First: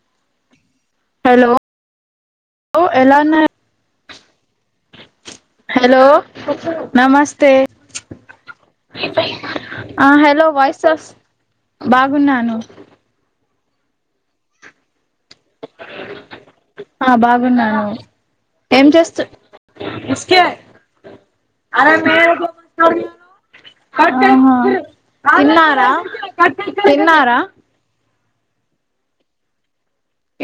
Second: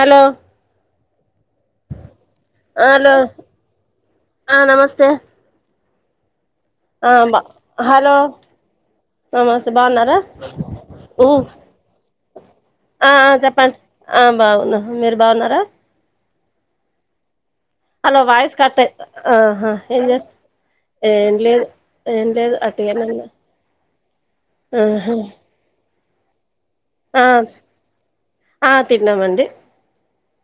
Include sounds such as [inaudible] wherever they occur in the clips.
పల hello hello ఎలా ఉన్నారు ఆ నమస్తే హలో ఆబా నమస్తే హలో మస్తే ఆ బాగున్నారా హలో వాయిస్ వస్ ఊ బాగున్నాను ఆ చెప్ప ప ఆ బాగున్నా మీరు బాగున్నారా ఆ బా అలా వయస్ కట్టా ఆ ఏం జస్త ఆహా ఏంట అట్టగానాన్నా చిన్నారా ఆ చిన్నారా ఆ తిన్నామండి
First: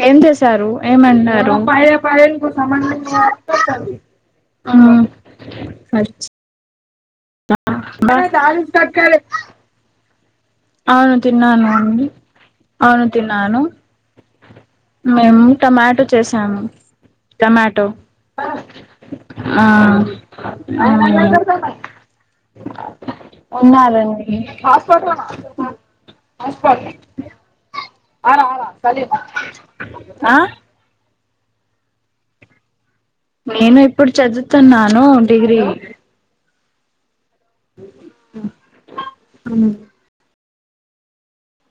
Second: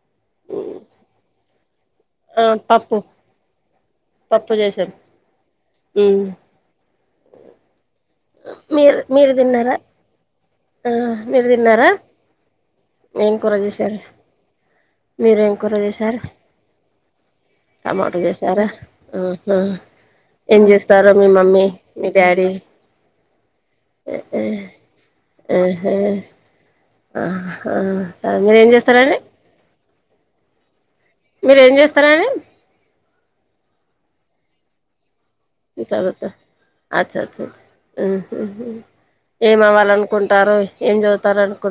ఏం చేసారు ఏమన్నారు మా ఆ పప్పు పప్పు చేసాం ఉమ్ సర మీరు మీరు తిన్నారా ఆ అవును మీరు తిన్నాను తిన్నారా అండి అవును నేను కూర తిన్నాను చేసార మేము మీరేం కూర టమాటో చేశారు చేసాము టమాటో చేసారా ఆ ఏం చేస్తారు మీ మమ్మీ మీ సరి ఉన్నాలండి ఆ ఏం చేస్తారే ఆ మీర ఏం చేస్తారని నేను ఇప్పుడు చదువుతున్నాను డిగ్రీ ఇంకాదుతే అచ్చ అచ్చచ్చ ఏమ అవ్వాలనుకుంటారు ఏం చదువుతారనుకు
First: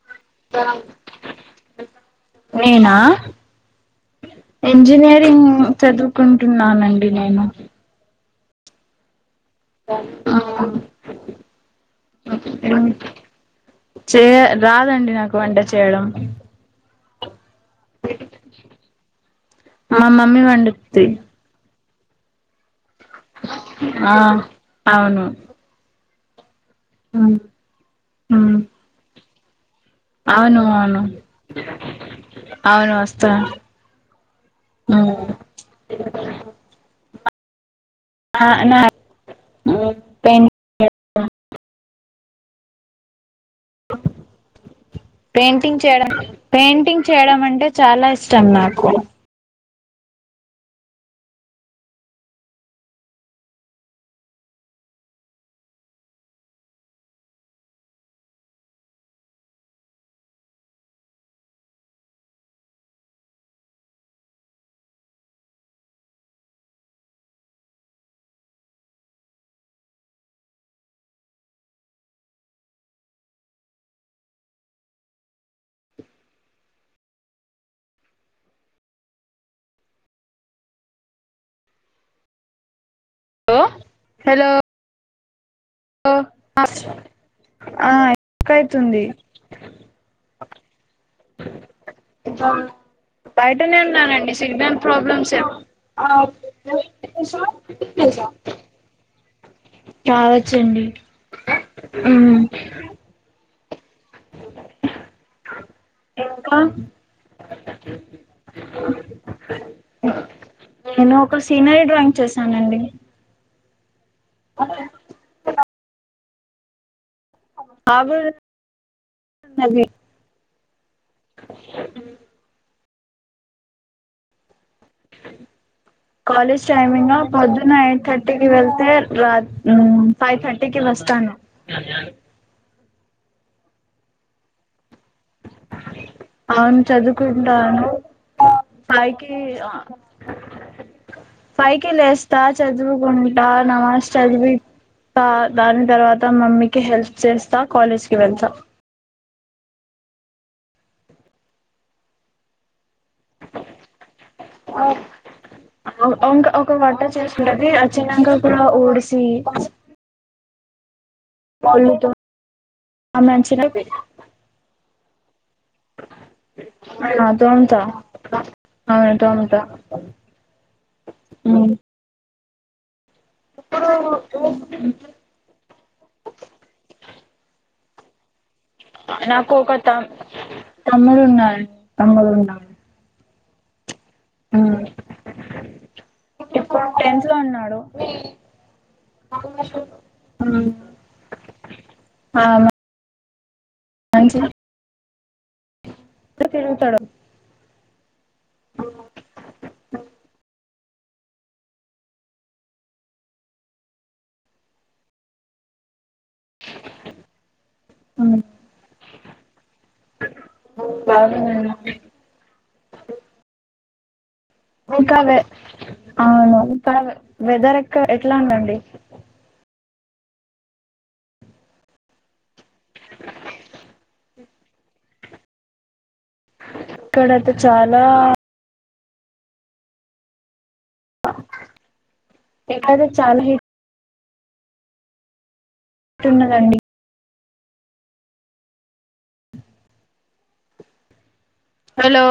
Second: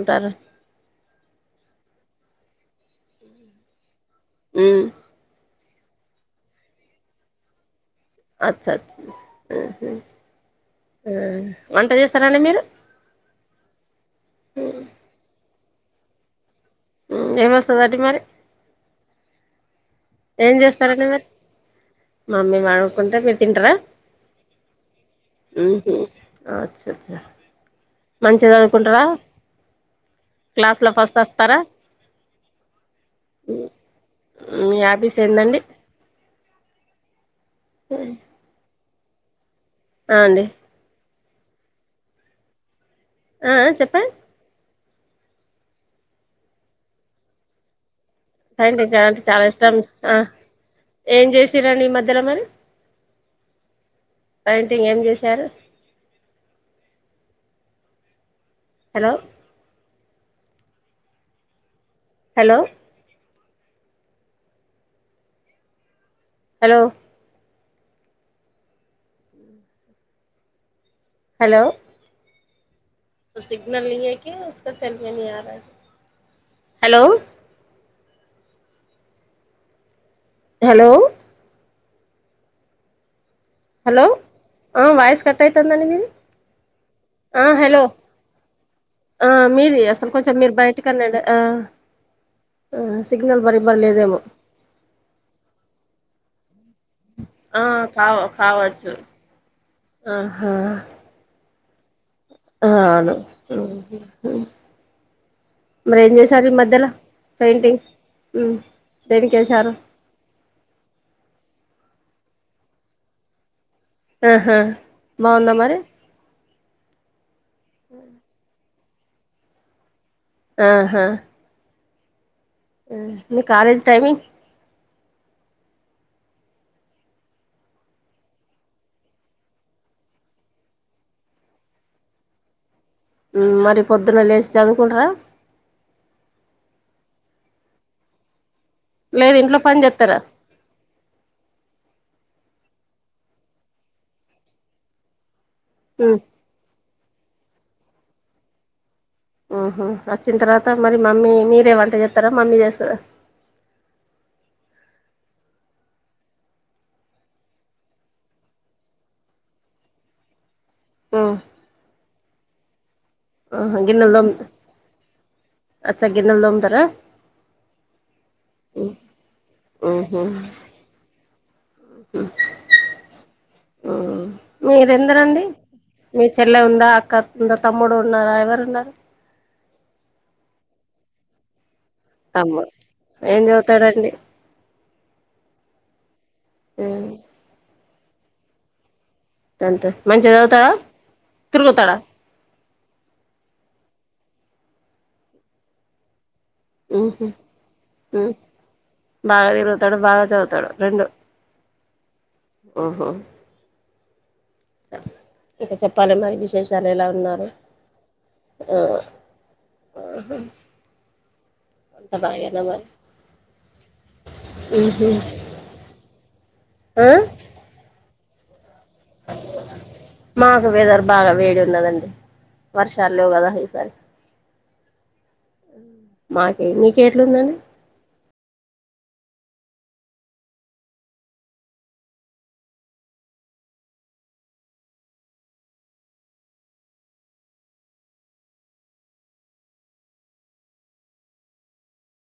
నేనా ఉమ్ ఇంజనీరింగ్ చదువుకుంటున్నానండి నేను అచ్చ వంట చేస్తారాండి మీరు చే రాదండి నాకు వంట చేయడం ఏమాసద అది మరి మా మమ్మీ ఏం వండుద్ది చేస్తారండి మరి మమ్మీ వాడు కొంట మీరు తంటరా ఆ అవును అచ్చ అచ్చా మంచిద అనుకుంటారా అవును అవును అవును వస్తా యాపీస్ ఏందండి నా ఆ ప అండి ఆ చెప్పు పెయింటింగ్ చేయడం పెయింటింగ్ చేయడం అంటే చాలా ఇష్ట కాంకాాల అంటే చాలా ఇష్టం ఆ ఏం చేసారంండి ఈ మధ్యలో మరి పెయింటింగ్ ఏం చేశారు hello hello hello hello signal లేక సెల్ మీేని ఆరా హలో హలో హలో వయిస్ ఓ ఆ హలో ఆ మీది అసలు కొంచెం మీరు బయటకి అన్నాండి ఆ ఇ ఆ సిగ్నల్ బయటనే బరిబర్ లేదేమో ఉన్నానండి సిగ్నల్ ప్రాబ్లమ్స్ ఏ ఆ కావ కాావచ్చు ఆహా కావచ్చండి మ్మ్ అ అను ఏం చేశారు ఇంకా మధలో పెయింటింగ్ దేనికేశారు నేను ఒక సీనరీ డ్రాయింగ్ చేశానండి ఆహా బాగుందా మరి [unintelligible] ఆ [inaudible] మీ కాలేజ్ టైమింగ్ కాలేజ్ టైమింగ్ ఆ పొద్దున ఎయిట్ థర్టీకి వెళ్తే రాత్ మ్ ఫైవ్ థర్టీకి వె వస్తాను మరి పొద్దున్న లేశ్ చదువుకుంటరా అవును చదువుకుంటాను లేదు పైకి ఇంట్లో పని చేస్తారా పైకిలెస్తా చదువుకుంటా నమాజ్ చదివి తా దాని మ్మ్ తర్వాత మమ్మీకి హెల్ప్ చేస్తా కాలేజ్ కి వెళ్తా ఉహు వచ్చిన తర్వాత మరి మమ్మీ మీరేవంట చెస్తారా మమ్మీ చేస్తందా ఆ ఈకా ఒక వంట చేస్తుంటది వచిన్నక కూడా ఓడిసి ఆ పల్లుతో ఆహా గిన్నలుతొమ్ అచ గిన్నెల్ తొమ్తరా ఆ తోముతా ఉహు ఉ [inaudible] మీరెందరండి మీ చెల్లె ఉందా అక్క ఉందా తమ్ముడు ఉన్నార ఎవర్ నాకు ఒక తమ్ తమ్ముడు ఉన్నాాల తమ్ముడు ఉన్నా ఏం చదువుతాడండి ఆ ఇప్పుడు మ్మ్ టెన్త్ లో ఉన్నాడు అంతే మంచిగా మ్ చదువుతాడా తిరుగుతాడా ఆ అంజి ఉహు ఉ బాగా తిరుగుతాడు బాగా చదువుతాడు రెండు ఉహూ ఇక చెప్పాలే మరి విశేషాలు ఎలా ఉన్నారు ఆ బాగుందండి అంత బాగేన మరి ఉహు ఇంకా వె అవును ఇక్కడ ఆ వె వెదర్ ఎక్క ఎట్లా ఉందండి మాకు వెదర్ బాగా వేడి ఉన్నదండి వర్షాలెవుగాద ఈ సారి మాకే మీకేట్లు ఇక్కడైతే ఉన్నది చాలా ఎక్కద చాలా హి టున్నదండి హలో